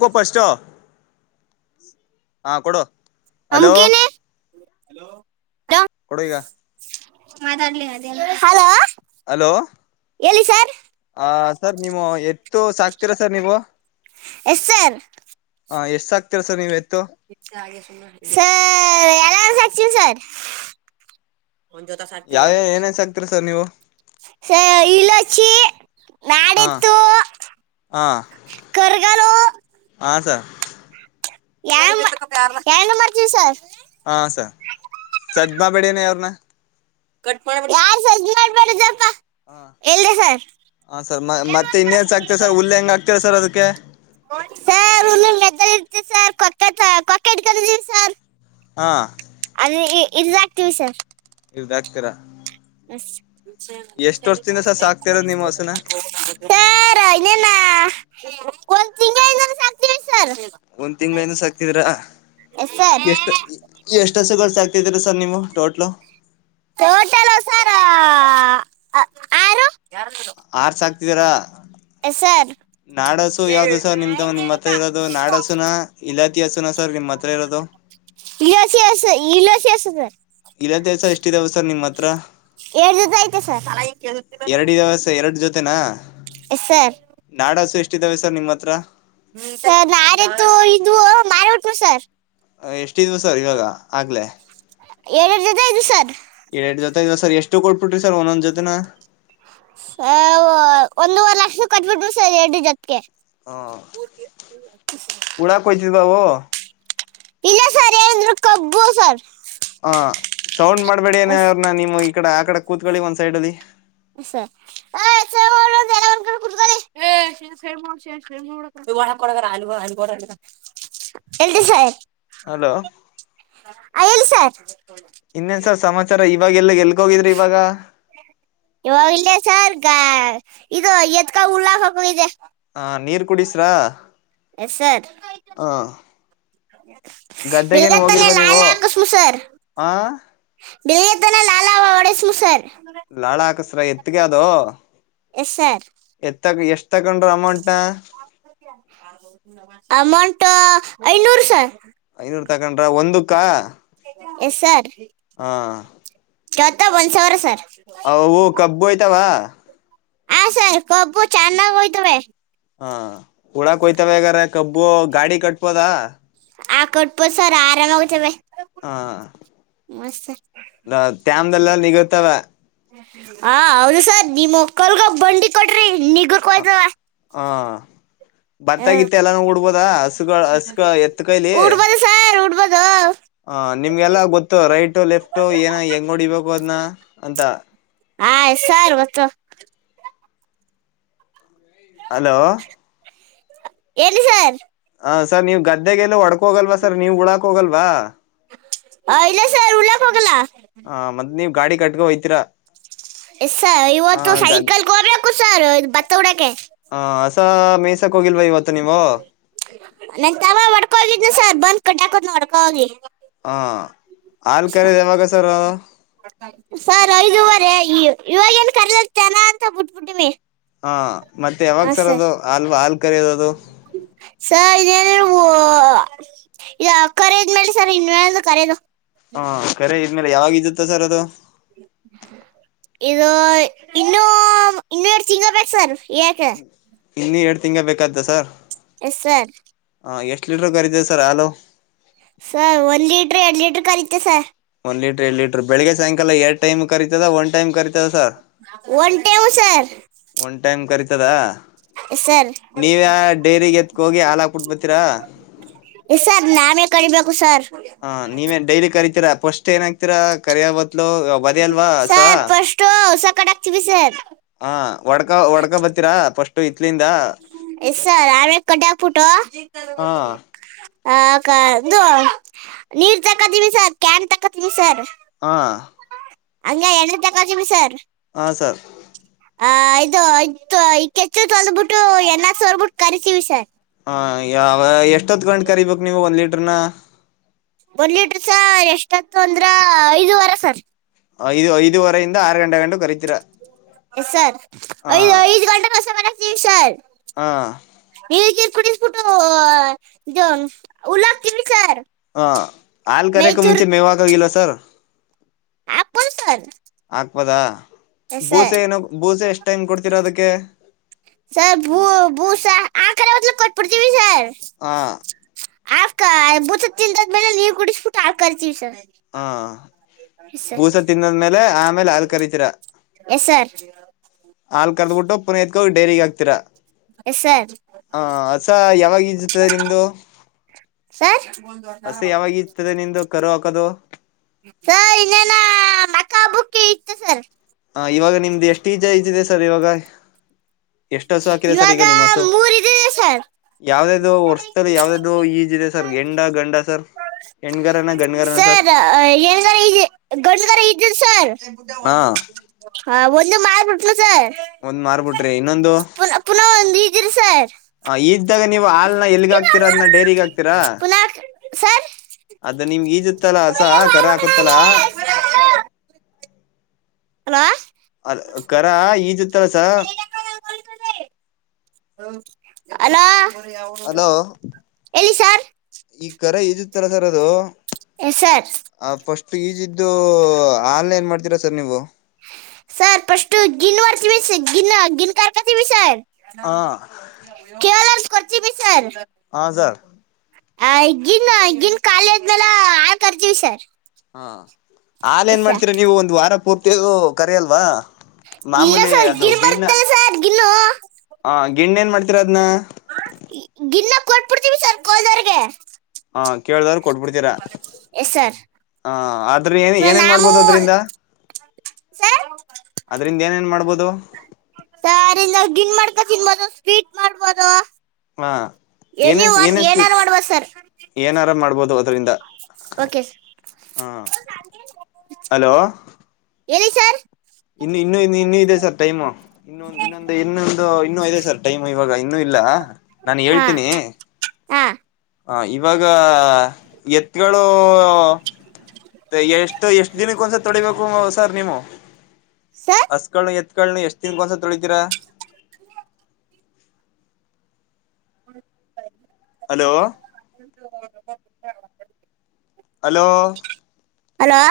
[inaudible] First. ಹಾ ಕೊಡು. Hello ಹಮ್ಕಿನಿ hello ಕೊಡು ಇಗ. ಮಾತಾಡ್ಲೇ ಅದೇನು. ಹಲೋ. ಹೇಳಿ ಸರ್. ಹ ಸರ್ ನೀವು ಎತ್ತು ಸಾಕ್ತೀರಾ ಸರ್ ನೀವು. Yes sir. ಹಾ ಎಷ್ಟು ಸಕ್ತೀರ ಸಾರ್ ನೀವು ಎತ್ತ ಸರ್ ಚಾರ್ಜ್ ಆಗ್ತೀವಿ ಸಾರ್. ಒನ್ ಜೋತೇ ಸಕ್ತಿನಿ ಯಾವ ಅಂದೇ ಏನೇನ್ ಸಾಕ್ತೀರಾ ಸರ್ ನೀವು ಸಾರ್ ಇಲ್ಲ ಸಿ. ಹಾ ಹಾ ಕರ್ಗಲು ಹ ಸರ್. ಯನ್ ಎರಡು ಮಾಡ್ತೀವಿ ಸರ್. ಹಾ ಸ ಸದ್ಮಾಡ್ಬೇಡಿ ಅನ್ನಿ ಅವ್ರನ. ಕಟ್ ಮಾಡ್ಬಿಟ್ಟ. ಹ ಹೇಳ್ರಿ ಸರ್, ಹಾ ಸರ್ ಮತ್ತೆ ಇನ್ನೇನ್ ಸಾಕ್ತೀರಾ ಸರ್ ಹುಲ್ಲು ಹೆಂಗ್ ಹಾಕ್ತೀರಾ ಸರ್ ಅದಕ್ಕೆ ಸರ್ ನೀವು. [unintelligible] ಚೆ ಸರ್ ಕೊಕೆ ಕೊಕ್ಕೆ ಇಡ್ಕೋತೀದ್ದೀವಿ ಸರ್. ಹಾ ಇ ಇ ಇಡ್ದಕ್ತಿವ್ ಸರ್. ಇರ್ದಕ್ತೀರಾ. ಆಸ್ಕ್ ಸರ್ ಸರ್ ಸಾಕ್ತಿರೋದ್ ನೀವು ಹಸುನ ಇನ್ನೇನ. ಒಂದ್ ತಿಂಗ್ಳ ಇಂದನು ಸಾಕ್ತಿವಿ ಸ ಒಂದ್ ತಿಂಗ್ಳ ಇನ ಸಾಕ್ತಿದ್ರ ಸರ್ ಎಷ್ಟ ಎಷ್ಟ ಅಸುಗಳ್ ಸಾಕ್ ತಿದಿರ್ ಸರ್ ನೀವು ಟೋಟ್ಲು. ಟೋಟಲ್ ಸರ್ ಆರು. ಆರ್ ಸಾಕ್ತಿದ್ರಾ. ಸರ್ ನಾಡ್ ಹಸು ಯಾವ್ದು ಸರ್ ನಿಮ್ದ ನಿಮ್ ಹತ್ರ ಇರೋದು ನಾಡ ಹಸುನಾ ಇಲಾತಿ ಹಸುನಾ ಸರ್ ನಿಮ್ ಹತ್ರ ಇರೋದು. ಇಲೋಸಿ ಇಲೋಸಿ ಸರ್ ಇಲ್ವತಿ ಅಸ ಎಷ್ಟ ಇದವ್ ಸರ್ ನಿಮ್ ಅತ್ ತ್ರ. ಎರಡ್ ಜೊತೆ ಅಯ್ತೆ ಸರ್. ಅಷ್ಟೇ ನಾ. Yes sir. ಸ್ಟ್ ಇದವೇ ಸರ್ ನಿಮ್ ಹತ್ರ. ಸರ್ ನಾಡ್ ಎತ್ತು ಇದ್ವು ಮಾರ್ಬಿಟ್ವು ಸರ್. ಅ ಯಸ್ಟ್ ಇದ್ವು ಸರ್ ಇವಾಗ ಆಗ್ಲೇ. ಎರ್ಡೆರ್ಡ್ ಜೊತೆ ಇದ್ವು ಸರ್. ಎರಡ್ ಜೊತೆ ಇದ್ವ ಸರ್ ಎಷ್ಟು ಕೊಟ್ಬಿಟ್ರಿ ಸರ್ ಒಂದೊಂದ್ ಜೊತೆನ. ಸಾ ಒಂದೂವರ್ ಲಕ್ಷ ಕಟ್ಬಿಟ್ರು ಸ ಎರಡು ಜೊತ್ಗೆ. ಹಾ ಉಳಕ್ ಹೊಯ್ತಿದ್ವ ಅವು. ಇಲ್ಲ ಸರ್ ಏಂದ್ರು ಕಬ್ಬು ಸರ್. ಹ ಸೌಂಡ್ ಮಾಡ್ಬೇಡಿ ಅನ್ನ್ ಅವ್ರನ್ನ ನಿಮ್ ಈ ಕಡೆ ಆ ಕಡೆ ಕೂತ್ಕೊಳ್ಳಿ ಒಂದ್ ಸೈಡ್ ಅಲ್ಲಿ. [unintelligible] ಹೇಳ್ರಿ ಸರ್. ಹಲೋ [unintelligible] ಇನ್ನೇನ್ಸ ಸಮಾಚಾರ ಇನ್ ಇವಾಗೆಲ್ಲಾ ಎಲ್ಗೋಗಿದ್ರಿ ಇವಾಗ. ಇವಾಗ್ ಇಲ್ಲೆ ಸರ್ ಇದು ಎತ್ಕ ಉಲ್ಲಾಕ್ ಹೋಗಿದೆ. ಹ ನೀರ್ ಕುಡಿಸ್ರ ಸರ್ ಹ ಗದ್ದೆಗೇನು ಬಿಲ್ಗತ್ತನೆ ಹೋಗಿಲ್ವಾ ನೀವು ಆ. ಬೆಲ್ಗೆತ್ತಾನೆ ಲಾಲಾವ ಒಡೆಸ್ವು ಸರ್. ಲಾಳ ಹಾಕುಸ್ ರ ಎತ್ಕೆ ಅದು. Yes sir. ತಗೊಂಡ್ರು ಅಮೌಂಟ್. [unintelligible] ಅಮೌಂಟು ಐನೂರು ಸರ್ ಐನೂರ್ ತಗೊಂಡ್ರ ಒಂದುಕ್ಕ? ಎಸ್ ಸರ್ ಹಾ ತ್ತ ಒಂದ್ ಸಾವರ ಸರ್ ಅವು ಕಬ್ಬು ಓಯ್ತವ? ಹಾ ಸರ್ ಕೊಬ್ಬು ಚನ್ನಾಗ್ ಓಯ್ತವೇ ಹಾ ಹುಳಾಕ್ ಒಯ್ತವೆ ಆಗಾರೆ ಕಬ್ಬು ಗಾಡಿ ಕಟ್ಬೋದ? ಆ ಕೊಟ್ಬೋದು ಸರ್ ಆರಾಮ ಓಯ್ತಾವೇ ಹಾ ದಲ್ಲ ನಿಗುರ್ತವೆ ಹ ಹೌದು ಸರ್ ನಿಮ್ಮ್ ಮಕ್ಕಲ್ಗ ಬಂಡಿ ಕೊಟ್ರಿ ಹ ಹ ಹ್ಮ್ ಭತ್ತಾಗಿತ್ತ ಎಲ್ಲಾನೂ ಉಡ್ಬೋದ ಹಸ್ಹಸು ಎತ್ತ ಕೈಲಿ ಉಡ್ಬೋದು ಸರ್ ಉಡ್ಬೋದು ಹ ನಿಮ್ಗೆಲ್ಲ ಗೊತ್ತು ರೈಟ ಲೆಫ್ಟು ಏನ ಹೆಂಗ್ ಹೊಡಿಬೇಕು ಅದ್ನ್ ಅಂತ ಆ ಸರ್ ಗೊತ್ತು ಹಲೋ ಹೇಳಿ ಸರ್ ಹಾ ಸರ್ ನೀವ್ ಗದ್ದೆಗೆಲ್ಲ ಹೊಡ್ಕ ಹೋಗಲ್ವಾ ಸರ್ ನೀವ್ ಉಳಾಕ್ ಹೋಗಲ್ವಾ? ಅ ಇಲ್ಲ ಸ ಉಳಾಕ್ ಹೋಗಲ್ಲ ಹಾ ಮದ್ ಗಾಡಿ ಕಟ್ಕೊ ಹೋಯ್ತಿರಾ ಎಸ್ ಸರ್ ಇವತ್ತು ಸಾಯಂಕಾಲಕ್ಕೆ ಹೋಗ್ಬೇಕು ಸರ್ ಬತ್ತ ಬುಡಕ್ಕೆ ಆಹ್ಹ್ [unintelligible] ನನ್ ತಮ್ಮ ಒಡ್ಕೋಗಿದ್ನು ಕಟ್ಟಾಕುದ್ನ್ ಒಡ್ಕೋ ಹೋಗಿ ಹ ಹಾಲ್ ಕರೆದ ಯಾವಾಗ ಸರ್ ಸರ್ ಐದುವರೆ ಈ ಇವಾಗ ಏನ್ ಕರೆಲ್ ಚನ ಅಂತ ಬಿಟ್ಬಿಟ್ಟಮಿ ಹಾ ಮತ್ತೆ ಯಾವಾಗ ಸರ್ ಅದು ಹಲ್ವಾ ಹಾಲು ಕರಿಯದ್ ಅದು ನೀವು ಈಗ ಕರಿದ್ಮೇಲೆ ಸರ್ ಇನ್ವಂದು ಕರೆದು ಹಾ ಕರೆ ಇ ಆಮೇಲೆ ಯಾವಾಗ್ ಇದುತ್ತ ಸರ್ ಅದು ಇದು ಇನ್ನೂ ಇನ್ನೂ ಎರ್ಡ್ ತಿಂಗ್ಳ್ ಬೇಕ್ ಸರ್ ಯಾಕೆ ಇನ್ ಗ್ಳ್ ಬೇಕಾತ್ತಾ ಸರ್? ಎಸ ಸರ್ ಹ ಎಷ್ಟು ಲೀಟರ್ ಕರೀತವೆ ಸರ್ ಹಾಲು ಡ್ರೀಕರಿಯತ್ತೆ ಸರ್ ಲೀಟರ್ ಲಟರ್ ಬೆಳಗ್ಗೆ ಸಾಯಂಕಾಲ ಎರಡ ಟೈಮ್ ಕರಿತದ ಒನ್ಟೈಮ್ ಕರಿ ಒನ್ಟೇಮ ಸರ್ ತದ ಸರ್ ನೀವ ಯ ಡೈರಿ ಎತ್ಕ ಹೋಗಿ ಹಾಲಾಕ್ಬಟ್ಬತೀರಾ ಕುು ಸಾರ್ ಹ ನೀವೇ ಡೈಲಿ ಕರೀತೀರಾ ಫಸ್ಟ್ ಏನಾಗ್ತೀರಾ ಕರಯಾವ ಸರ್ ಫಸ್ಟು ಹಸಾ ಕಟ್ ಹಾಕ್ತೀವಿ ಸರ್ ವಡಕಾ ವಡ್ಕಾ ಬತ್ತೀರಾ ಫಸ್ಟ್ ಎಸ್ ಸರ್ ಆಮೇಲ್ ಕಟ್ಟಾಕ ಬಿಟ್ಟು ಹಾ ಹಕ್ಕ ನೀರ್ ತಕತವಿ ಸರ್ ಕ್ಯಾನ್ ತಕತವಿ ಸರ್ ಹಾ ಹಂಗ ಎಣ ತಗತೀವಿ ಸರ್ ಹ ಸರ್ ಆ ಇದು ಇಕ್ಕೆೆಚ್ಲು ತೊಲ್ಬಿಟ್ಟು ಎಣ್ಣೆ ಸೋರ್ಬಿಟ್ಟು ಕರಿತೀವಿ ಸಾರ್ ಹಾ ಯಾವ ಎಷ್ಟೊತ್ಕೊಂಡ ಕರಿಬೇಕು ನೀವ್ ಒಂದ್ ಲೀಟ್ರನ ಒಂದು ಲೀಟ್ರ ಸ ಎಷ್ಟತ್ತು ಅಂದ್ರ ಐದ ವಾರ ಸರ್ ಐದು ಐದುವರೆಯಿಂದ ಆರು ಗಂಟೆಂಟುಖರೀತು ಎ ಸರ್ ಐದು ಐದು ಗಂಟೆ ಕಸ ಮನೆ ನಿರ್ ಸರ್ ಹ ಈಗಕುಟ್ಟ ಇುಟ್ಟು ಉಲ್ಲ ಕ ಸಾರ್ ಹ ಹಾ ಕರೆಕ ಮುಂಚೆ ಮೇವ್ಾಗೋಗಲ್ಲ ತ್ತರ ಆ ಸನ್ ವದ ಬೂಸೆ ಏನೋ ಬೂಸೆ ಎಷ್ಟ್ ಟೈಮ್ ಕೊಡ್ತಿೀರೋ ಅದಕ್ಕೆ ೆ ಸರ್ ಬೂ ಬೂಸ ಆ ಕಡೆ ಹದ್ಲ ಕೊಟ್ಬಿಡ್ತೀವಿ ಸರ್ ಹ ಆಕ್ಕ ಬತ ತಿಂದಾದ್ಮೇಲೆ ನೀವ್ ಕುಡಿಸ್ಬಿಟ್ಟು ಆಾ ಕರ್ತೀವಿ ಸರ್ ಹಾ ಎಸ್ ಸರ್ ಬೂಸ ತನ್ನದ್ಮೇಲೆ ಆಮೇಲೆ ಹಾಲ್ ಕರಿತೀರ ಎಸ್ ಸರ್ ಹಲ್ ಕರೆದಬಿಟ್ಟು ಪುನ ಇಗ ಡೈರಿಗೆ ಆಗ್ತಿರಾ ಎಸ್ ಸರ್ ಹ ಅಸ ಯಾವಾಗತದೆ ನಿಮ್ದು ಸರ್ ಅಸ ಯಾವಾಗತದೆ ನಿಮ್ದು ಕರುವ ಅದು ಸ ಇನ್ನೇನ ಮಕ್ಕ ಬುಕ್ಕಿ ಇತ್ತು ಸರ್. ಹ ಇವಾಗ ನಿಮ್ದು ಎಷ್ಟ ಈಜ ಐದದೇ ಸ್ ಸರ್ ಇವಾಗ. ಎಷ್ಟು ಹಸು ಹಾಕಿದೆ ಸರ್ ಇವಾಗ ಈಗ ನಿಮ್ಮ ಹಸು ಮೂರ್ ಇದ್ದಿದೆ ಸರ್, ಯಾವ್ದ್ಯಾವ್ದು ವರ್ಷದಲ್ಲಿ ಯಾವ್ದ್ಯಾವ್ದು ಈಜಿದೆ ಸರ್ ಹೆಂಡ ಗಂಡ ಸರ್ ಹೆಣ್ಗರನ ಗಂಡ್ಗರನ ಸರ್ ಹೆಣ್ಗಾರ ಇದಿ ಗಂಡ್ಗಾರ ಇದ್ದದ್ ಸರ್. ಹಾ ಹಾ ಓತ್ ಇನ್ನು ಮಾರ್ಬುಟ್ನು ಸರ್. ಒಂದ್ ಮಾರ್ಬಿಟ್ರಿ ಇನ್ನೊಂದು. ಪುನಃ ಪುನಃ ಒಂದು ಇದ್ರಿ ಸರ್ ಆ ಈದ್ದಾಗ ನೀವು ಹಾಲ್ನ ಎಲ್ಗ ಹಾಕ್ತೀರಾ ಅದನ್ನ ಡೈರಿಗ್ ಹಾಕ್ತೀರಾ ಪುನಃ ಸರ್ ಅದ್ ನಿಮ್ಗೆ ಈಜತ್ತಲ ಹಸ ಕರ ಹಾಕುತ್ತಲ. ಹಲೋ ಅದ ಕರ ಈಜತ್ತಸ. ಅಲೋ ಹಲೋ ಹೇಲಿ ಸಾರ್ ಈ ಕರ ಇದಿತ್ತಲ ಸರ್ ಅದು ಎಸ್ ಸರ್ ಆ ಫಸ್ಟ್ ಫೀಜ ಇದ್ದು ಹಾಲ್ ಏನ್ ಮಾಡ್ತೀರಾ ಸರ್ ನೀವು. ಸರ್ ಪಷ್ಟು ಗಿನ್ವರ್ತೀವಿ ಗಿನ್ ಗಿನ್ ಕಾರ್ಕತೀವಿ ಸರ್. ಹಾ ಕೆವಲ್ರ್ಸ್ ಕೊರ್ತಿವಿ ಸರ್. ಹ ಸರ್. ಆ ಗಿನ್ನ ಗಿನ್ ಖಾಲಿ ಆದ್ಮೇಲ ಹಾಲ್ ಕರ್ತೀವ್ ಸರ್. ಹಾ ಹಾಲ್ ಎಸ್ ಏನ್ ಸರ್ ಮಾಡ್ತೀರಾ ನೀವು ಒಂದ್ ವಾರ ಪೂರ್ ತಿಗು ಕರ್ಯಲ್ವಾ. ಇಲ್ಲ ಸರ್ ಗಿಣ್ಣ್ ಬರುತ್ತಲ್ಲ ಸರ್ ಗಿಣ್ಣು. ತ್ರಾದ್ನ್ ಗಿನ್ನ ಕೊಟ್ಬಿಡ್ತೀವಿ ಸರ್ ಗೋಲ್ದೋವ್ರ್ಗೆ. ಹಾ ಕೇಳ್ದಾರ್ ಕೊಟ್ಬುಡ್ತೀರಾ ಎಸ್ ಹ. ಆರ್ ಸರ್ ನಾಮೂ ಸರ್ ಅದ್ರಿಂದ ಏನೇನ್ ಮಾಡ್ಬೋದು ಸರ್ ಇನ್ ಗಿಣ್ ಮಾಡ್ ತಿನ್ಬೋದು ಸ್ವೀಟ್ ಮಾಡ್ಬೋದು. ಹಾ ಎನಿ ಏನೇನ್ ಒನ್ ಏನೇನ್ ಸ್ಪೀಡ್ ಏನಾರು ಮಾಡ್ಬೊದು ಸರ್. ಏನಾರ ಮಾಡ್ಬೋದು ಅದರಿಂದ ಓಕೆ ಸರ್ ಹ ಹಲೋ ಹೇಳಿ ಸರ್. ಇನ್ನು ಇನ್ನು ಇನ್ನು ಇನ್ನೂ ಇದೆ ಸರ್ ಟೈಮು ಇನ್ನು [unintelligible] ಇನ್ನು ಇಲ್ಲ ನಾನ್ ಹಾ ಹೇಳ್ತೀನಿ. ಹಾ ಹ ಇವಾಗ ಎತ್ಗಳು ಎಷ್ಟು ಎಷ್ಟ ದಿನಕ್ಕ ಒಂದ್ಸತ್ ತೊಳಿಬೇಕು ಸರ್ ನೀವು ಸರ್ ಹಸ್ಗಳ್ನ್ನ ಎತ್ಗಳ್ನ್ನ ಎಷ್ಟ್ ದಿನಕ್ ಒಂದ್ಸತಿ ತೊಳಿತೀರಾ. ಹು ಸರಿ. ಹಲೋ [unintelligible] [unintelligible] ಹಲೋ ಹಲೋ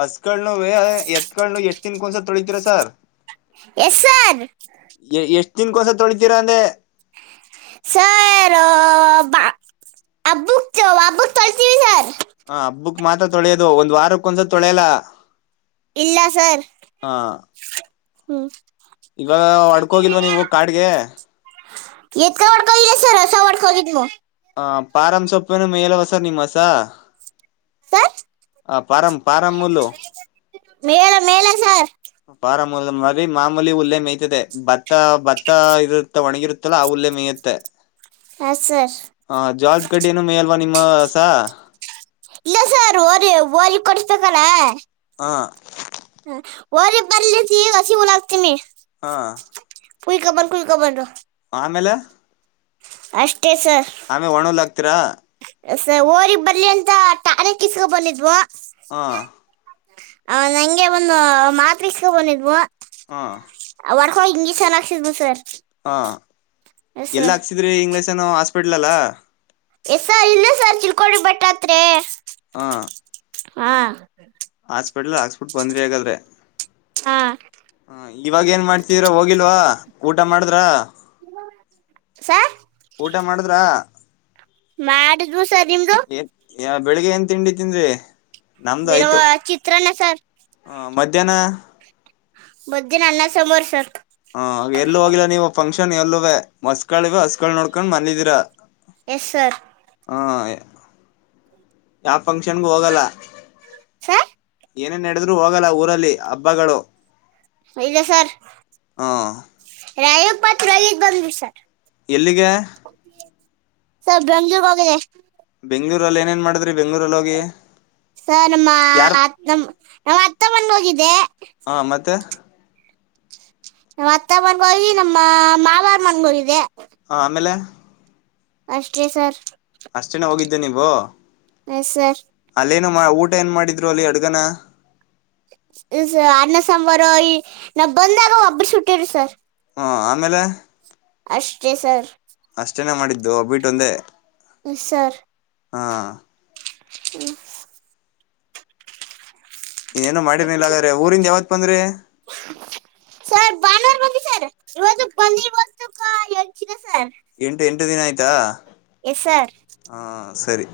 ಹಸ್ಕಳ್ನಗೆ ಎತ್ಕಳ್ನ ಎಷ್ಟ್ ದಿನ್ಕೊ ಒಂದ್ಸರಿ ತೊಳಿತೀರ ಸಾರ್. Yes sir. ತಿನ್ಕೋಸ ತೊಳಿತಿರ ಅಂದೆ. ಸರ್ ಆ ಬ ಹಬ್ಬಕ್ ಹಬ್ಬಕ್ ತೋಳ್ತೀವಿ ಸರ್. ಹ ಹಬ್ಬಕ್ ಮಾತ್ರ ತೊಳ್ಯೋದು ಒಂದ್ ವಾರಕ್ ಒಂದ್ಸತಿ ತೊಳ್ಯಲ. ಇಲ್ಲ ಸರ್. ಹ್ಮ್ ಇವಾಗ ಹೊಡ್ಕೋಗಿಲ್ವಾ ನೀವು ಕಾಡ್ಗೆ ಎತ್ಕ ವಡ್ಕೊ ಹೋಗಿದ್ದೆ ಸರ್ ಹಸ ವಡ್ಕೊ ಹೊಗಿದ್ನು. ಹ ಪಾರಂ ಸೊಪ್ಪೇನು ಮೇಲವ ಸರ್ ಏನ್ ನಿಮ್ ಹಸ. ಸರ್ ಆ ಪಾರಂ ಪಾರಂ ಹುಲ್ಲು. ಮೇಳ ಮೇಳ ಸಾರ್. ಪಾರಮೂಲ್ ಮರಿ ಮಾಮೂಲಿ ಹುಲ್ಲೆ ಮೆಯತದೆ ಭತ್ತ ಭತ್ತ ಇರುತ್ತ ಒಣಗಿರುತ್ತಲ್ಲ ಆ ಉುಲ್ಲೆ ಮೇಯ್ಯುತ್ತೆ. ಹಾ ಸರ್ ಹಾ ಜ್ವಾಳದ್ ಕಡ್ಡಿನು ಮೇಲ್ವಾ ನಿಮ್ ಆ ಹಸ. ಇಲ್ಲ ಸರ್ ವೊರಿ ಓರಿ ಕೊಡುಸ್ಬೇಕಲ್ಲ. ಹಾಂ ಓರಿ ಬರ್ಲಿಗ್ದಿ ಅಸಿ ಹುಲ್ ಆಗ್ತಿಮಿ. ಹಾ ಕುಯ್ಕೊ ಬಂದ್ ಕುಯ್ಕೊ ಬಂದ್. ಆಮೇಲೆ ಅಷ್ ಆಮೆ ಒಣ್ ಹುಲ್ ಹಾಕ್ ತಿರ. ಸ ಒರಿ ಬರ್ಲಿ ಅಂತ ಟಣೆಕ್ ಇಸ್ಕೊ ಬಂದಿದ್ವೊ. ಹ ಆ ನಂಗೆ ಒಂದು ಮಾತ್ರೆ ಇಸ್ಕೊ ಬಂದಿದ್ವು. ಹುಂ ಒರ್ಕೊ ಹೋಗ್ ಇಂಜೆಕ್ಷನ್ ಆಕ್ಸಿದ್ವು ಸರ್. ಹಾ ಎಸ್ ಎಲ್ ಸರ್ ಹಾಕ್ಸಿದ್ರಿ ಇಂಗ್ಲ್ ಷನು ಹಾಸ್ಪಿಟಲ್ಲಾ. ಎಸ್ ಸರ್ ಇಲ್ಲೆ ಸರ್ ತಿಳ್ಕೊಂಡ್ರೆ ಬೆಟ್ಟ ಹತ್ರಿ. ಹಾ ಹಾ ಹಾಸ್ಪಿಟ್ಲ್ ಹಾಕ್ಸ್ಪಿಟ್ ಬಂದ್ರಿ ಹಗಾದ್ರೆ. ಹಾ ಇವಾಗ್ ಏನ್ ಮಾಡ್ತಿದಿರಾ ಹೋಗಿಲ್ವಾ ಊಟ ಮಾಡುದ್ರ. ಸರ್ ಊಟ ಮಾಡುದ್ರ. ಮಾಡಿದ್ವು ಸರ್ ನಿಮ್ದು. ಏನ್ ಬೆಳಿಗ್ಗೆ ಏನ್ ತಿಂಡಿತಿನ್ದ್ರಿ. ಬೆಳಗ್ಗ ಚಿತ್ರನ್ನ. ಚರ್ ಹ ಮಧ್ಯಾಹ್ನ. ಮಧ್ಯಾಹ್ನ ಅನ್ನ ಸಾಂಬಾರ ಸರ್. ಕ್ಷನ್ ಯಲ್ಲುವೆ. ಮಸ್ಕಳಿವ್ ಹಸ್ಗುಳ್ ನೋಡ್ಕ ಕೊಂಡ್ ಬಂದಿದಿರಾ. Yes sir. ಯಾವ್ ಫಂಕ್ಷನ್ಗು ಹೋಗಲ್ಲ. ಸರ್ ಏನೆ ನೆಡುದ್ರು ಹೋಗಲ್ಲ ಊರಲ್ಲಿ ಹಬ್ಬಗಳು. ಇಲ್ಲ ಸರ್ ಹಾ ರಾಯುಗ್ ಪತ್ರ ರೋಯಿದ್ ಬಂದ್ವಿ ಸರ್. ಎಲ್ಲಿಗೆ ಸರ್ ಬೆಂಗ್ಳೂರು ಹೋಗಿದ್ದೆ. ಬೆಂಗ್ಳೂರಲ್ ಏನೇನ್ ಮಾಡ್ ಸರ್ ನಮ್ಮ ಯಾರ್ ನಮ್ ಅತ್ ಅತ್ತೆ ಮನೆಗ್ ಹೋಗಿದ್ [unintelligible] ಹಾ ಮತ್ತೆ ಅತ್ತ ಮನಗೋಗಿ ನಮ್ಮ ಮಾವಾರ ಮನಗೊಗಿದ್ದೆ ಹ ಆಮೇಲೆ ಅಷ್ಟೇ ಸರ್ ಅಷ್ಟೇನ ಹೋಗಿದ್ದೆ ನೀವು ಹ ಸರ್ ಅಲ್ಲೇನು ಮಾ ಊಟ ಏನ್ ಮಾಡಿದ್ರು ಅಲ್ಲಿ ಅಡ್ಗನ ಇ ಸ ಅನ್ನಸಂಬಾರು ಈ ನಾ ಬಂದಾಗ ಒಬ್ಬ್ರ ಸುಟ್ಟ್ರ ಸರ್ ಹಾ ಆಮೇಲೆ ಅಷ್ಟೇ ಸರ್ ಅಷ್ಟೇನೆ ಮಾಡಿದ್ ದು ಒಬ್ಬಿಟ್ ಒಂದೇ ಎಸ್ ಸರ್ ಹಾ ಹ್ಮ ಇನ್ನೇನು ಮಾಡಿರ್ಲಿಲ್ಲ ಹಂಗಾರೆ ಊರಿಂದ ಯಾವತ್ ಪಂದ್ರಿ ಸರ್ ಬಾನ್ವರ ಬಂದ್ವಿ ಸರ್ ಇವತ್ತ್ಗ್ ಬಂದ ಇವ್ ತ್ತುಕ ಎಂಚಿನ [unintelligible] ಎಂಟು ಎಂಟು ದಿನ ಆಯ ತಾ ಎಸ್ ಸರ್ ಸರಿ